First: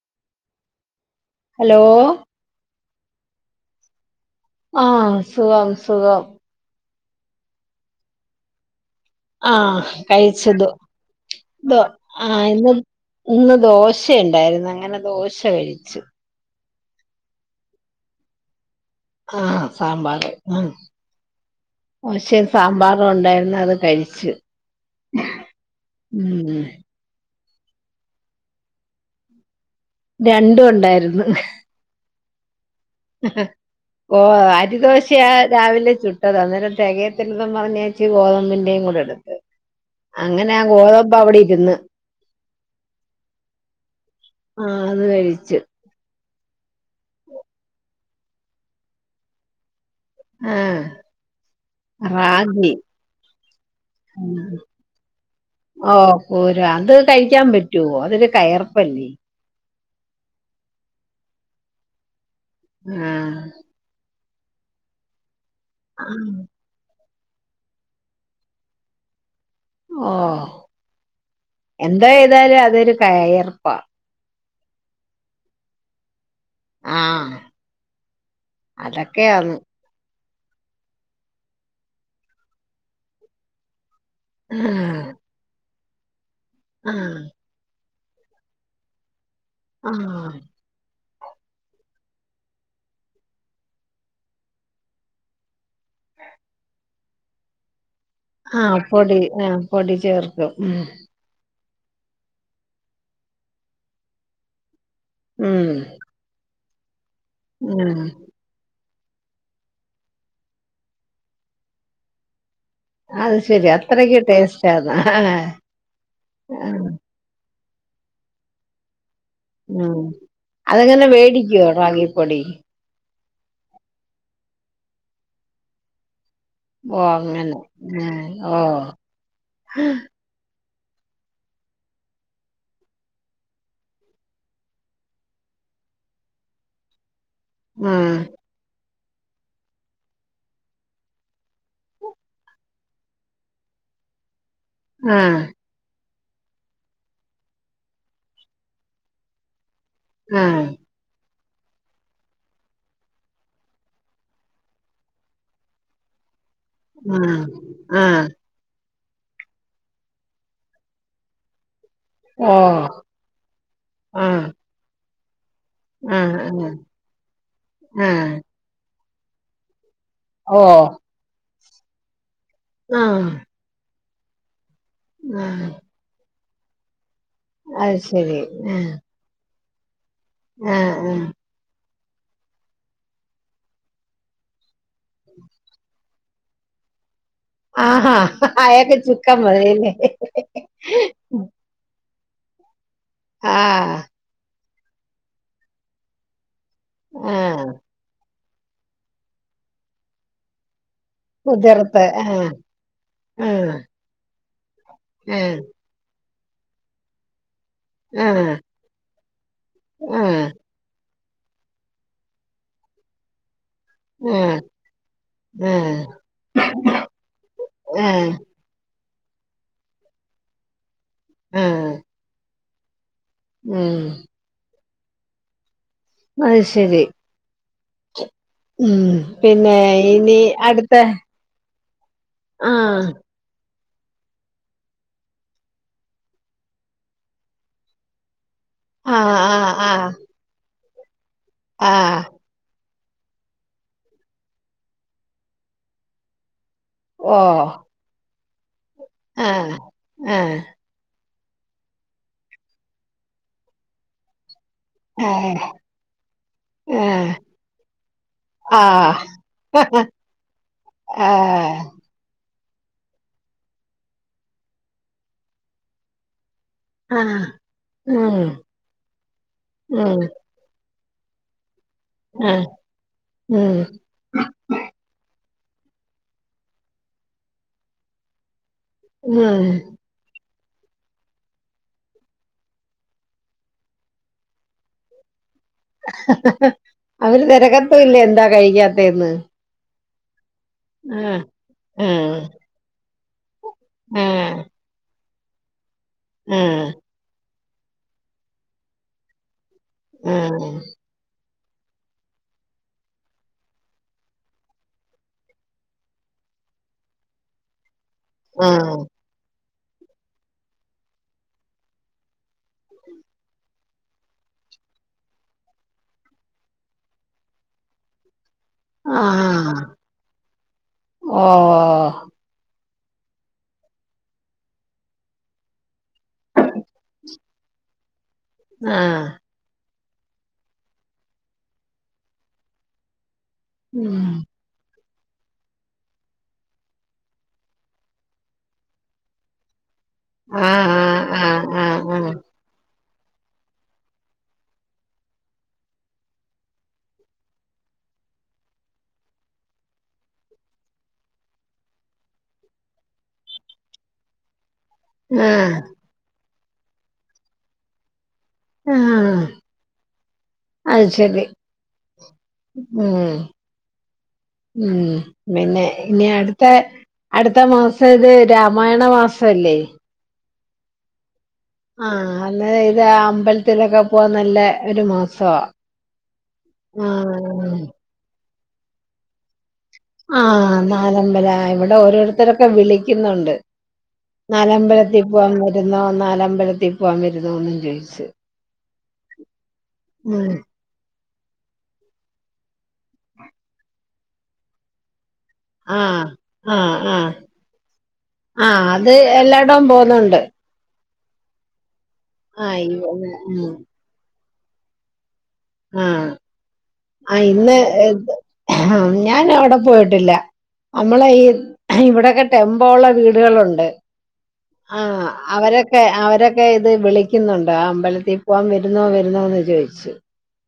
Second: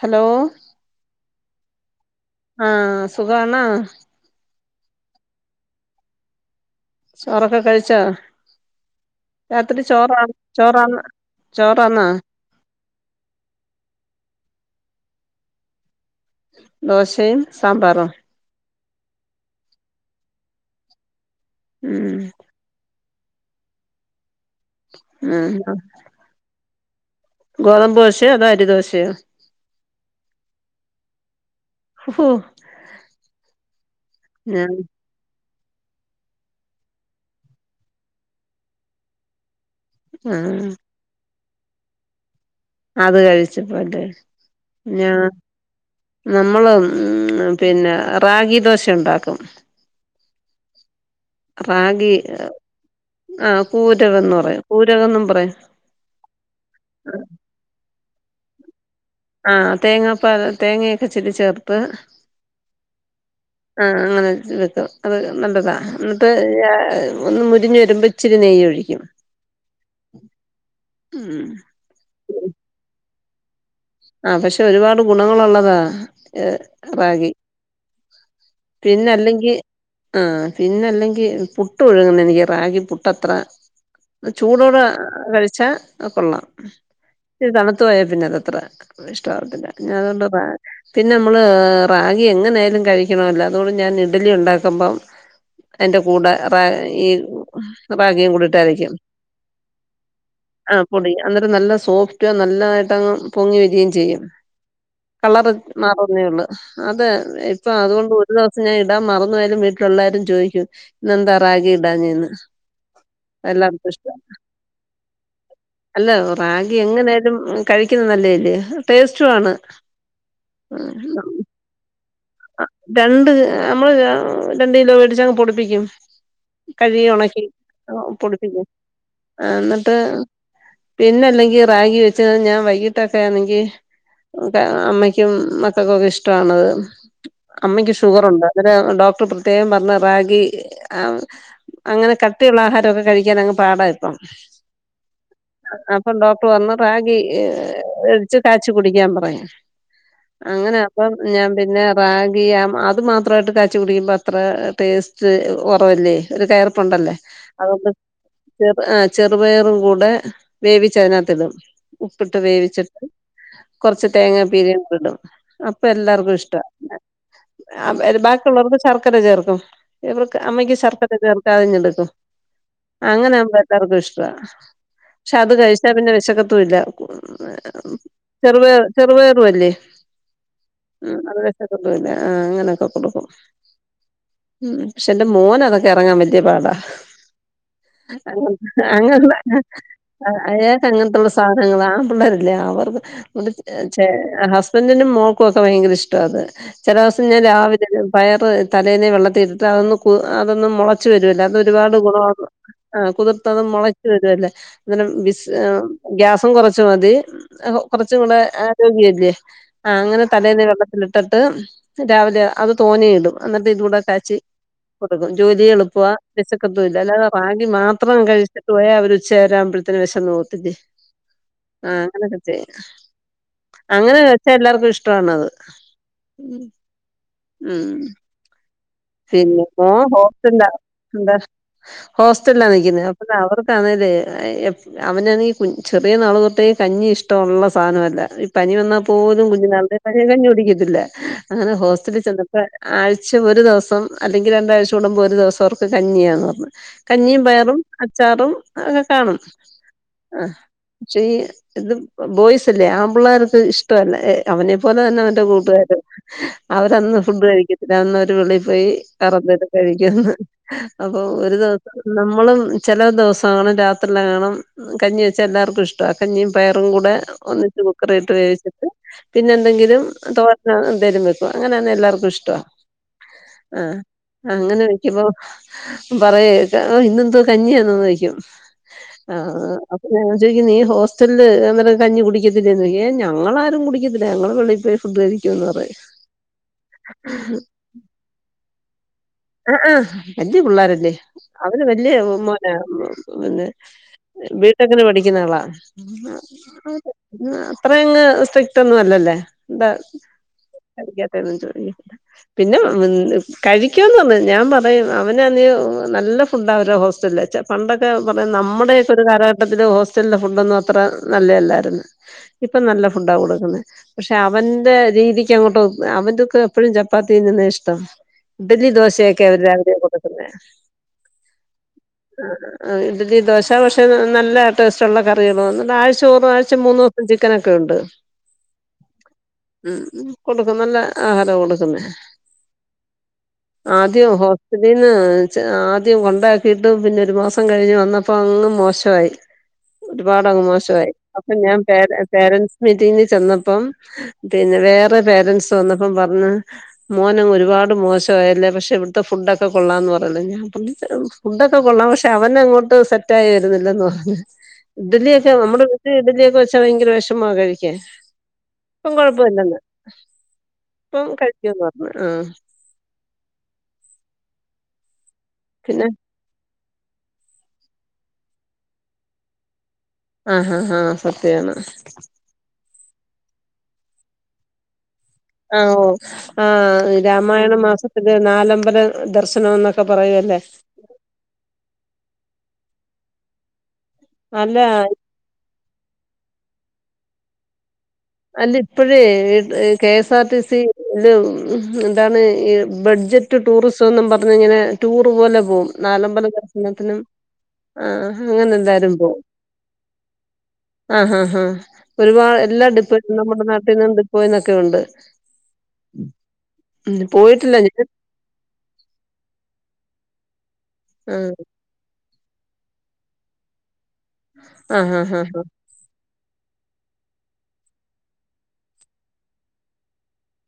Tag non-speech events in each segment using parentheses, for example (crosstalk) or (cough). Hello. Hello. ആഹ് സുഖാണോ? ആഹ് സുഖാ സുഖം. ചോറൊക്കെ കഴിച്ചോ? ആഹ് രാത്രി ചോറ കഴിച്ചത് ചോറാ ന്ന് ദോ ചോറാ ന്നോ? ആഹ് ഇന്ന് ഇന്ന് ദോശുണ്ടായിരുന്നു. അങ്ങനെ ദോശ കഴിച്ചു. ദോശയും സാമ്പാറും ആഹ് സാമ്പാർ ആ ഉം ദോശേം സാമ്പാറും ഉണ്ടായിരുന്നു അത് കഴിച്ച്. (unintelligible) ഉം ഗോതമ്പ് ദോശയോ അതോ അരി ദോശയോ രണ്ടും ഉണ്ടായിര് ന്നു. ഹോ ഓ ഞാൻ അരി ദോശ യാ രാവിലെ ചുട്ടതാ, അന്നേരം തികയത്തില്ലന്നും പറഞ്ഞെ ച്ച് ഗോതമ്പിന്റെയും കൂടെ ഇടും അങ്ങനെ ആ ആഹ് ഗോതമ്പവിടെ ഇരുന്ന്. അത് കഴിച്ചപ്പോ (unintelligible) ആഹ് അത് ന്നാ കഴിച്ചു നമ്മള്, പിന്നെ റാഗി ദോശ ഉണ്ടാക്കും. ആഹ് റാഗി റാഗി ആഹ് പൂരകംന്ന് പറയാ പൂരകംന്നും പറയാ. ഓഹ് പൂര അത് കഴിക്കാൻ പറ്റോ? അതൊരു കയർപ്പല്ലേ? ആഹ് തേങ്ങാപ്പാൽ തേങ്ങയൊക്കെ ഇച്ചിരി ചേർത്ത്. ആഹ് ആ അങ്ങനെ വെക്കും അത് നല്ലതാ ന്നിട്ട് ഒന്ന് മൊ രിഞ്ഞ് വരുമ്പോ ച്ചിരി നെയ്യ് ഒഴിക്കും. ഓഹ് ഉം എന്താ ഏതായാലും അതൊരു കയർപ്പാ ആ പക്ഷെ ഒരുപാട് ഗുണങ്ങളുള്ളതാ ഏ റാഗി ആഹ് പിന്നെ അതൊക്കെയാന്ന് അല്ലെങ്കി- ആഹ് പിന്നെ അല്ലെങ്കി പുട്ട് ഒഴുകുന്ന എനിക്ക് റാഗി പുട്ടത്ര. ചൂടോടെ ആഹ് കഴിച്ചാ കൊള്ളാം. ആഹ്. തണുത്തു പോയാ പിന്നെ അതത്ര ഇഷ്ടമാവത്തില്ല ഞാൻ അതുകൊണ്ട് ആഹ് റാ പിന്നെ നമ്മള് റാഗി എങ്ങനെ ആയാലും കഴിക്കണല്ലോ, അതുകൊണ്ട് ഞാൻ ഇഡ്ഡലി ഉണ്ടാക്കുമ്പം അതിന്റെ കൂടെ റാ ഈ റാഗിം ആഹ് കൂടിട്ടരക്കും പൊടി ആഹ് പൊടി ചേർക്കും ആ ഉം പൊടി എന്നിട്ട് നല്ല സോഫ്റ്റ് ഏറ്റവും നല്ലതായിട്ടങ്ങ് പൊങ്ങി വരികയും ചെയ്യും, കളർ ഉം മാറുന്നേ ഉള്ളൂ. അതെ ഇപ്പൊ ഉം അതുകൊണ്ട് ഒരു ദിവസം ഞാൻ ഇടാൻ മറന്നു പോയാലും വീട്ടിലെല്ലാരും ചോദിക്കും ഇന്നെന്താ റാഗി ഇടാഞ്ഞെന്ന്. അത് ശരി എല്ലാർക്കും ഇഷ്ട്ടാ അത്രക്ക് ടേസ്റ്റാന്ന് അല്ല റാഗി ആഹ് എങ്ങനായാലും കഴിക്കുന്ന ല്ലേ ല്ല ടേസ്റ്റും ആണ്. യോ റാഗി പൊടി. രണ്ട് നമ്മള് രണ്ട് കിലോ മേടിച്ചങ്ങ് പൊടിപ്പിക്കും. ഓ കഴുകി ഉണക്കി അങ്ങനെ പൊടിപ്പിക്കും ആഹ് ആഹ് എന്നിട്ട് പിന്നെ അല്ലെങ്കിൽ റാഗി വെച്ച് ഞാൻ വൈകിട്ടൊക്കെ ആണെങ്കിൽ അമ്മയ്ക്കും മക്കൾക്കുമൊക്കെ ഇഷ്ട്ടാണത്, ഓ അമ്മയ്ക്ക് ആഹ് ഷുഗറുണ്ട്. അന്നേരം ഡോക്ടർ പ്രത്യേകം പറഞ്ഞത് റാഗി ആ അങ്ങനെ കട്ടിയുള്ള ആഹാരൊക്കെ കഴിക്കാൻ അങ്ങ് പാടാ ഇപ്പം. ആഹ് അപ്പൊ ഡോക്ടർ പറഞ്ഞു റാഗി എടിച്ച് തഴച്ചു കുടിക്കാൻ പറഞ്ഞു. ആഹ് അങ്ങനെ അപ്പം ഞാൻ പിന്നെ ബാഗി അത് മാത്രമായിട്ട് കാച്ച കുടിക്കുമ്പോ അത്ര ടേസ്റ്റ് കുറവല്ലേ ഒരു കയർ ണ്ടല്ലേ ആഹ് അതൊണ്ട് ആഹ് ചെറു ആ ചെറുപയറും കൂടെ വേവിച്ചതിനകത്തിടും ഉപ്പിട്ട് ഓ വേവിച്ചിട്ട് കൊറച്ച് തേങ്ങാ ആഹ് പീരിണ്ട ഇടും അപ്പൊ എല്ലാർക്കും ആഹ് ഇഷ്ട ആഹ് ആഹ് ബാക്കുള്ളവർക്ക് ശർക്കരജർക്കും ഇവർക്ക് അമ്മയ്ക്ക് ശർക്കര കേീർക്കാതിഞ്ഞെടുക്കും ആഹ് അങ്ങനൊവുമ്പോ എല്ലാ ർക്കും ഇഷ്ടാ പക്ഷെ അത് ആഹ് കഴിച്ചാ പിന്നെ വിശക്കത്തും ഇല്ല അത് (unintelligible) ശരി ചെറ ആഹ് ചെറുപയറ അല്ലേ ആഹ് ആഹ് കൊല്ല ആഹ് അങ്ങനെയൊക്കെ കൊടുക്കും ഉം പക്ഷെ എന്റെ മോന അതൊക്കെ ഇറങ്ങാൻ വലിയ പാടാ ആഹാ അയാക്ക് അങ്ങന്ത ചുക്കാൻ മതിയല്ലേ അയാക്ക് അങ്ങനത്തുള്ള സാധനങ്ങൾ ആ പിള്ളേരില്ലേ അവർ ആഹ് ചെ ഹസ് ഹസ്ബണ്ടിനും മോക്കുംൊക്കെ ഭയങ്കര ഇഷ്ട അത് ചില ദിവസം ഞാൻ ആഹ് രാവിലെ പയർ തലേനെ വെള്ളത്തി ഇട്ടിട്ട് അതൊന്ന് അതൊന്നന്ന് മുള ച്ച വരുല്ല അത് ഒരുപാട് കുതിർത്ത് ഗുണ വാ ആഹ് കുതിർത്തതും ആഹ് മുള ല്ലേ അെ ആഹ് ഗ്യാസും കുറച്ച മതി കുറച്ചും കൂടെ ആഹ് ആരോഗ്യല്ലേ ആ അങ്ങനെ ആഹ് തലേന്നെ വെള്ള ഇട്ടട്ട് രാവിലെ അത് തോന്നയിടും എന്നിട്ട് ഇതി കൂടെ ചച്ചി ആഹ് കൊടുക്കും ജോലി എളുപ്പ ആഹ് വെ ശക്കൊത്തും ഇല്ല അല്ലാതെ റാഗി മാത്രം ആഹ് കഴിച്ച പോയ അവരു ഉച്ചേ വരാവ്പഴത്തന് വശം ആവത്തില്ലേ ആ ആഹ് അങ്ങനെയൊക്കെ ചെയ്യ ഉം അങ്ങനെ വെച്ചാ എല്ലാർക്കും ഇഷ്ടണ അത് അത് ശരി ഉം ഉ പിന്നെ മോൻ ഇനി ഹോസ്റ്റലിലാ അടുത്ത എന്താ ഹോസ്റ്റലിലാ ആഹ് നിിക്കുന്നത് അപ്പ അവർക്കാണല്േ അവനാ ണെങ്കിൽ ചെറിയ നാള തൊ ട്ടേ കഞ്ഞി ഇഷ്ടുള്ളള്ള സാധനല്ല ഈ പനി വ ആഹ് പോലും കുഞ് ആഹ് നാളിലെ ആഹ് കഞ്ഞി കുടിക്കത്തി ല്ല അങ്ങനെ ഹോസ്റ്റലിൽ ആഹ് ച ആഴ്ച ഒരു ദിവസം അല്ലെങ്കിൽ രണ്ടാഴ്ച കൂടുമ്പോ ഒരു ദിവസം അവർക്ക് കഞ്ഞിയാന്ന് പറഞ്ഞു ഓ കഞ്ഞിയും പയറും അച്ചാറും അക്കെ കാണും ആഹ് ആ ആഹ് പക്ഷെ ഈ ഇത് ബോയ്സ് അല്ലേ ആ പിള്ളേർക്ക് ഇഷ ല്ല അവനെ പോലെ തന്നെ അവന്റെ ആഹ് കൂട്ടുകാരർ അവരന്ന് ആഹ് ഫുഡ് കഴിക്കത്തില്ല അന്ന് വിളി യി കറന്നിട്ട് കഴിക്കുന്നു അപ്പൊ ഒരു ദിവസം നമ്മളും ചില ദിവസം കാണം രാത്രില്ല കാണണം കഞ്ഞി വെച്ചാ എല്ലാർക്കും ഇഷ്ടം കഞ്ഞിയും പയറും കൂടെ ഒന്നിച്ച് കുക്കറിട്ട് ഉം. വേവിച്ചിട്ട് പിന്നെന്തെങ്കിലും ഉം. തോ തരു വെക്കും അങ്ങനെയാണ് എല്ലാർക്കും ആ. ഇഷ്ടവാ ഉം. ആഹ അങ്ങനെ വയ്ക്കുമ്പോ പറയ ഇന്നെതു കഞ്ഞിണ ന്ന് ചോ യി ക്കും ഉം. ആഹ് ഞാ ചോയ്ക്കും നീ ഹോസ്റ്റൽല് ഹ് ഞാൻ പറയു കഞ്ഞി കുടിക്കത്തില്ലേന്ന് ചോയ്ക്കു ഏഹ് ഞങ്ങളാരും കുടിക്കത്തില്ല ഞങ്ങള് വെള്ളിപ്പോ ഫുഡായിരിക്കു എന്ന് പറയും (unintelligible) അവര് തെരകത്തു ഇല്ല എന്താ കഴിക്കാത്തെ എന്ന് ആഹ് ആഹ് വല്യ പിള്ളോരെല്ലേ അവര് ആ. വല്യ മോന ആ. (unintelligible) വീട്ടങ്ങനെ പഠിക്ക്ന്ന ആളാ ആ. അത്രയങ്ങ് സ്‌റ്റ്രിറ്റൊന്നും അല്ലല്ലെ എന്താ ആ. പിന്നെ ക (unintelligible) പിക്കന്ന് തോന്നു. ഞാൻ പറയും അവന് അന്ന് നല്ല ഫുഡ്ഡ അവരെ ഹോസ്റ്റല്ച്ച പണ്ടൊക്കെ പറയാ. നമ്മുടെയൊക്കെ ആ. ഒരു കാലഘട്ടത്തില് ഹോസ്റ്റലിലെ ഫുഡൊന്നും അത്ര നല്ലെ അല്ലായിരുന്നു ഇപ്പൊ നല്ല ഫുഡാ കൊടുക്കുന്നെ പക്ഷെ അവന്റെ രീതിക്ക് അങ്ങോട്ട് അവൻന്റെ ഒക്കെ എപ്പഴും ചപ്പാത്തി ന്നുന്നെ ഇഷ്ടം ഇഡലി ആ. ദോശേയ്ക്കെ അവര്ടെ (unintelligible) ഓ. ഇഡലി ദോശാന്ന് വശാ നല്ല ടേസ്റ്റ് ഉള്ള കറിയൾന്നാഴ് ചോറ് വാഴ്ച്ച മൂന്ന് ദ ചിക്കനൊക്കെ ഉണ്ട് ആഹ് ഉം കൊടുക്കും നല്ല ആഹാരം കൊടുക്കുന്നേ ഉം. ആദ്യ ഹോ തീന്ന് ആദ്യം കൊണ്ടാക്കിയിട്ട് പിന്നെ ഒരു മാസം കഴിഞ്ഞ് വന്നപ്പോ അങ്ങ് മോശവായി. ഒരുപാട് അങ് ആ. മോശവായി. ആ. അപ്പൊ ഞാൻ ആ. ആ. പേര പേരൻറ്സ് മീറ്റിംഗിന് ചെന്നപ്പം പിന്നെ വേറെ പേരന്റ്സ് വന്നപ്പം പറ്ഞ്ഞ് മോനങ്ങ് ഒരുപാട് മോശം വേല്ലേ പക്ഷെ ഇവിട്ത്തെ ഫുഡ്ഒക്കെ കൊള്ളാന്ന് പറയ്ണി ണ്ട് ഞാൻ പ്പന്നിത്രേ ഒള്ളൂ. ഫുഡ്ഒക്കെ കൊള്ളാം പക്ഷെ അവനെ അങ്ങോട്ട് സെ റ്റായി വരുന്നില്ലെന്ന് പറഞ്ഞു ആ. ഇഡലിയൊക്കെ നമ്മുടെ വീട്ടിൽ ഇഡലിയൊക്കെവെച്ചാ ഭയങ്കര വെഷമാ കഴിക്കാൻ ആ. ഇപ്പം കൊഴപ്പൊല്ലന്ന് അത് ഇപ്പം ശരി. കഴിക്കന്ന് പറഞ്ഞ് ആഹ് ഉം ഉം പിന്നെ ഇനി അടുത്തെ അടുത്ത മാസം ഇത് രാമായണ മാസ അല്ലേ ആഹ് ആഹ് ആഹ് സത്യാണ് ആഹ് അല്ല അമ്പൽത്ത്ലൊക്കെ പോവാൻ നല്ല ഒരു മാസം ആഹ് ഓ ആഹ് രാമായണ ആഹ് മാസത്തില് നാലമ്പല ദർശനം എന്നൊ ആഹ് നാലമ്പല ഇവടെ ഓരോരുത്തരൊക്കെ വിളിക്ക്യുന്നുണ്ട്. അല്ല നാലമ്പലത്തിൽ പോവാൻ വരുന്നോ നാലമ്പലത്തി പോവാൻ വരുന്നോന്നും ചോയിച്ച് അല്ല ഇപ്പഴേ കേസ് ആർ ഉം ടി സില് എന്താണ് ഈ ബെഡ്ജറ്റ് ടൂറിസംന്നും പറഞ്ഞിങ്ങനെ ടൂറ് പോലെ പോവും ആഹ് നാലമ്പല ആഹ് ദർശനത്തിനും ആഹ് ആഹ് അങ്ങനെ ആഹ് അത് എല്ലാരും പോവും എല്ലായിടവും പോകുന്നുണ്ട് ആഹ് ആഹ് ഒരുപാട് ആഹ് എല്ലാ ഇവ ഡിപ്പാട്മെന്റിന്നും ഉം നമ്മുടെ നാട്ടിൽ നിന്ന് ഡിപ്പോയി നൊക്കെ ഉണ്ട്. ആഹ് ഉം അയിന്ന് പോയിട്ടില്ല ഞാൻ (unintelligible) ആഹ് ഞാൻ അവിടെ പോയിട്ടില്ല നമ്മള് ആ ഈ ഇവിടെ ഒക്കെ ടെമ്പോള്ള വീടുകളുണ്ട് ആ ആഹ് ആ അവരെ ക്കെ അവരൊക്കെ ഇത് വിളിക്കുന്നുണ്ട് ആഹ് അമ്പലത്തിൽ പോകാൻ വരുന്നോ വരുന്നോന്ന് ചോയ്ച്ച്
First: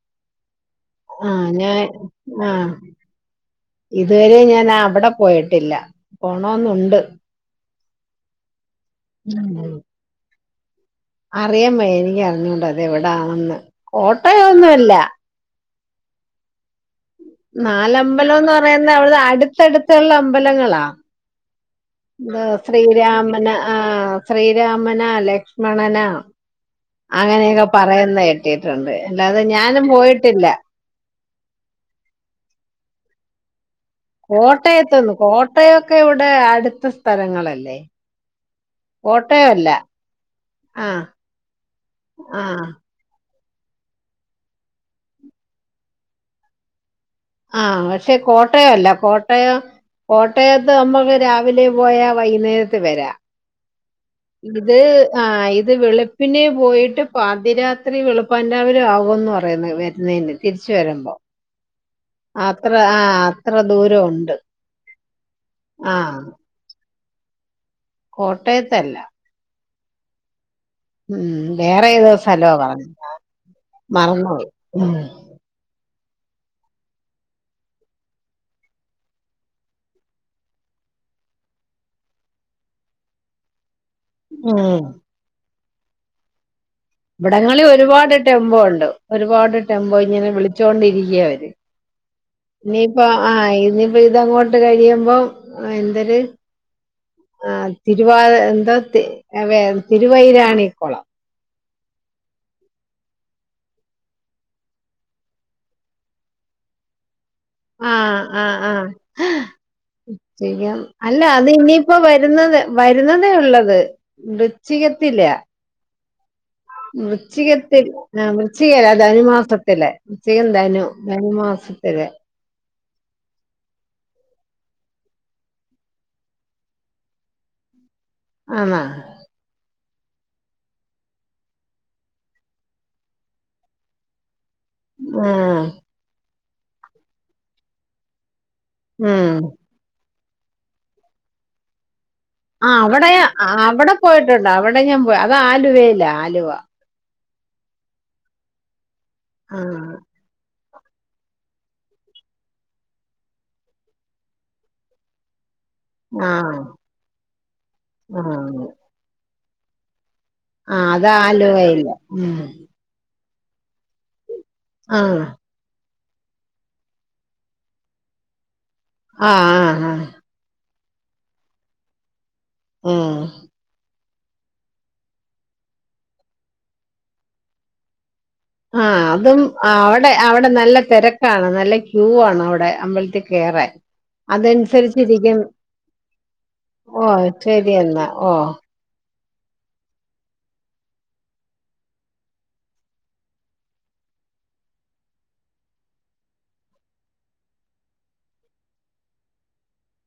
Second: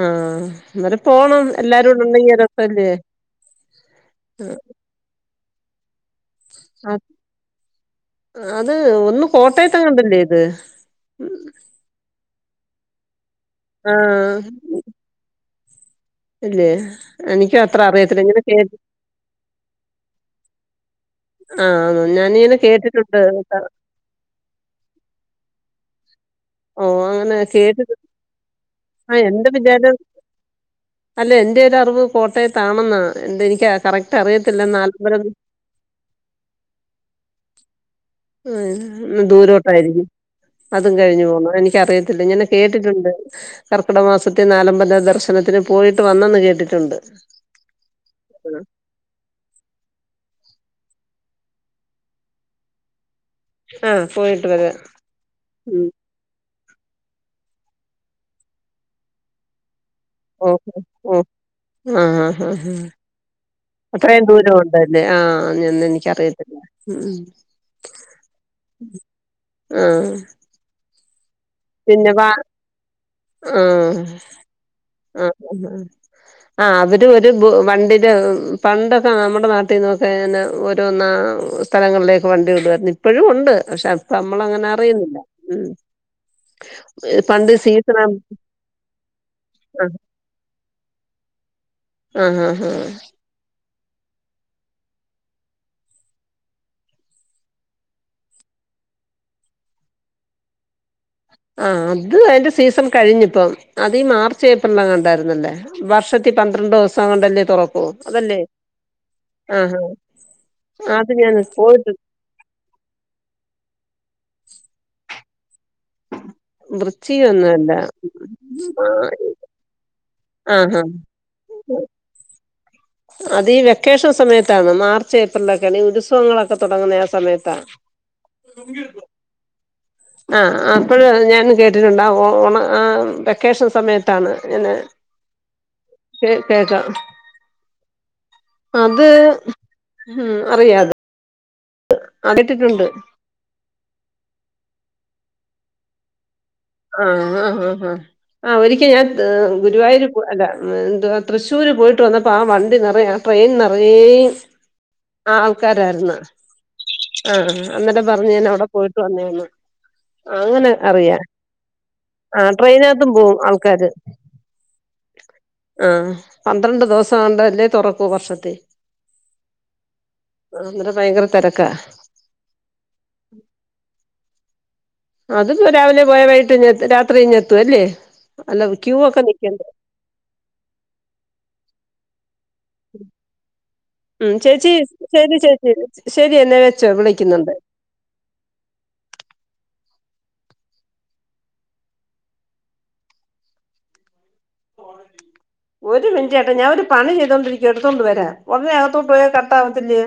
ആഹ് ഇന്നാലും പോണം. ഞാൻ എല്ലാരും കൂടു മ്പം ഇങ്ങനെ ആഹ് രസല്ലേ ഇതുവരെ ഞാൻ അവടെ പോയിട്ടില്ല പോണോന്നുണ്ട് അത് ഒന്ന് ഉം കോട്ടയത്തങ്ങാണ്ടല്ലേ ഇത് അറിയാൻ വയ്യ എനിക്കറിഞ്ഞൂടാ അതെവിടാണെന്ന് ആഹ് കോട്ടയൊന്നല്ല. ഇല്ലേ എനിക്കും അത്ര അറിയത്തില്ല ഇങ്ങനെ നാലമ്പലോന്ന് കേ പറയുന്നെ അവിടെ അടുത്തടുത്തുള്ള അമ്പലങ്ങളാ ആഹ് ന്ന് ഇത് ശ്രീരാമന ആഹ് ശ്രീരാമനാ ലക്ഷ്മണനാ ഓ അങ്ങനെ അങ്ങനെയൊക്കെ കേട്ടിട്ടു പറയുന്ന കെട്ടിയിട്ടുണ്ട് ആ അല്ലാതെ എന്റെ ഞാനും വിചാരം പോയിട്ടില്ല. അല്ല എന്റെ ഒരറിവ് കോട്ടയത്താണെന്നാ എന്ത് എനിക്ക് കറക്റ്റ് അറിയത്തില്ല കോട്ടയത്ത്ന്നു നാലമ്പലം കോട്ടയൊക്കെ ഇവിടെ അടുത്ത സ്ഥലങ്ങളല്ലേ ആഹ് കോട്ടയമല്ല ദൂരോട്ടായിരിക്കും. അതും ആഹ് കഴിഞ്ഞു പോണം എനിക്കറിയത്തില്ല ങ്ങനെ ആഹ് കേട്ടിട്ടുണ്ട്. കർക്കിട മാസത്തി നാലമ്പല ദർശനത്തിന് പോയിട്ട് വന്നന്ന് കേട്ടിട്ടുണ്ട്. ആഹ് പക്ഷെ കോട്ടയല്ല കോട്ടയം കോട്ടയത്ത് നമ്മക്ക് രാവിലെ പോയാ വൈകുന്നേരത്ത് വരാ. ആഹ് പോയി ഇത് ആഹ് ഇത് വെളു പ്പിനെപോയിട്ട് പാതിരാത്രി വെളുപ്പാൻ രാവിലും ആകുമന്ന് പറയുന്നേ വെ ന്നേന് തിരിച്ചു ഓഹ് വരുമ്പോ. ഓഹ് ആഹ് ആഹ് അത്ര ഹാ ആഹ് അത്ര ദൂരം അത്രയും ഉണ്ട് ദൂരം ഉണ്ടല്ലേ ആഹ് ഞന്ന ആഹ് എനിക്കറിയത്തില്ല. ഉം ഉം. കോട്ടയത്തല്ല. ആഹ്. വേറെ പിന്നെ ഏതോ വ സ്ഥലവ പറഞ്ഞേ മറന്ന് പോയി. അഹ് ആഹാ അവര് ഒരു ബു വണ്ടിടേ പണ്ടൊക്കെ നമ്മുടെ നാട്ടിന്നൊക്കെയിങ്ങനെ റ്റന്ന സ്ഥലങ്ങളിലേക്ക് വണ്ടി വിടുമായിരുന്നു ഇപ്പോഴും ഒണ്ട്ക്ഷെ ത് നമ്മള അങ്ങനെ ഉം അറിയുന്നില്ലാ. ഇവിടങ്ങളിൽ ഒരുപാട് ടെമ്പോ ഒണ്ട്. ഒരുപാട് ടെമ്പോ ആഹ് ഇങ്ങനെ വിളിച്ചോണ്ടിരിക്ക അവര് ആഹ് ആഹ് ആഹ് ഇനിയിപ്പ ആഹ് ഇനിപ്പോ ഇതങ്ങോട്ട് കഴിയുമ്പോ എന്തര്? ആഹ് തിരുവാ എന്തോ വെ തിരുവൈരാണിക്കൊളം. ആഹ് അത് അതിന്റെ സീസൺ കഴിഞ്ഞിപ്പം അത് ഈ മാർച്ച് ഏപ്രിലിൽ എങ്ങാണ്ടും ആരുന്നല്ലേ? വർഷത്തി പന്ത്രണ്ട് ദെവസങ്ങണ്ടല്ലേ തൊറ ആ ഓഹ് അതല്ലേ ആ ആ ആഹ് ശരിക്കും ആ അത് അല്ല ഞാൻ പോയിട്ട് ഇനിയിപ്പോ വരുന്നത് വരുന്നതേ ഒള്ളത് വൃശ്ചികത്തില. വൃശ്ചികം ഒന്നും അല്ല വൃശ്ചികത്തി ആ വൃശ്ചികല്ല ധനുമാസത്തില്. വൃശ്ചികം ആഹ് ധനു ആഹ് ധനുമാസത്തില് അത്ഈ വെക്കേഷൻ സമയത്താണ് മാർച്ച് ഏപ്രിലൊക്കെ ഈ ഉത്സവങ്ങളൊക്കെ തുടങ്ങുന്ന ആ സമയത്താണ്. (unintelligible) (inaudible) ആഹ് അപ്പോഴ ഞാനും കേട്ടിട്ടുണ്ട് ആ ഓണ ആ വെക്കേഷൻ സമയത്താണ് ഇങ്ങനെ ഓഹ് ഹ് കേൾക്കാം അത് ഉം ഉം അറിയാത് ആ ആഹ് കേട്ടിട്ടുണ്ട് അവിടെയ അവിടെ പോയിട്ടുണ്ട് അവിടെ ഞാൻ പോ അത് ആലുവയില ആലുവ. ആഹ ആഹ ആ ആ ആഹ് ഒരിക്കൽ ഞാൻ ആ ഗുരുവായൂര് അല്ല എന്തുവ തൃശ്ശൂര് പോയിട്ട് വന്നപ്പോ ആ വണ്ടി നിറെ ആ ട്രെയിൻ നിറേയും ആ ആൾക്കാരായിരുന്നു ആ ആഹ് അന്നേരെ ആ പറഞ്ഞ് ഞൻ അവിടെ പോയിട്ട് വന്നേയാന്ന്. അങ്ങനെ അറിയാ. ലോ യില്ല ആഹ് ട്രെയിനാത്തും പോവും ആൾക്കാര്. ആഹ് ആഹ് പന്ത്രണ്ട് ദെവസ ങ്ങണ്ടല്ലേ തൊറക്കൂ വർഷത്തി ആഹ ആ ആ അതന്നര ഭയങ്കര തെരക്കാ ഉം അതിപ്പോ രാവിലെ പോയ വൈകിട്ട്ങ്ങത്തു രാത്രി ഇങ്ങേത്തൂലെ അല്ലേ അല്ല ആ ക്യൂ ഒക്കെ അതും നിൽക്കണ്ടേ? അവിടെ അവിടെ നല്ല തിരക്കാണ് നല്ല ക്യൂ ആണ് അവിടെ അമ്പലത്തിൽ കയറാൻ ഉം ചേച്ചി ശരി ചേച്ചി ശരി എന്നെ വെച്ചോ ഓ വിളിക്കുന്നുണ്ട് ശരി എന്നാ ഓ ഒരു മിനിറ്റ്ട്ട് ഞാൻ ഒരു പണി ചെയ്തുകൊണ്ടിരിക്ക എടുത്തോണ്ട് വരാ ഒന്ന് അകത്തോട്ട് പോയാ കട്ട് ആവത്തില്ലേ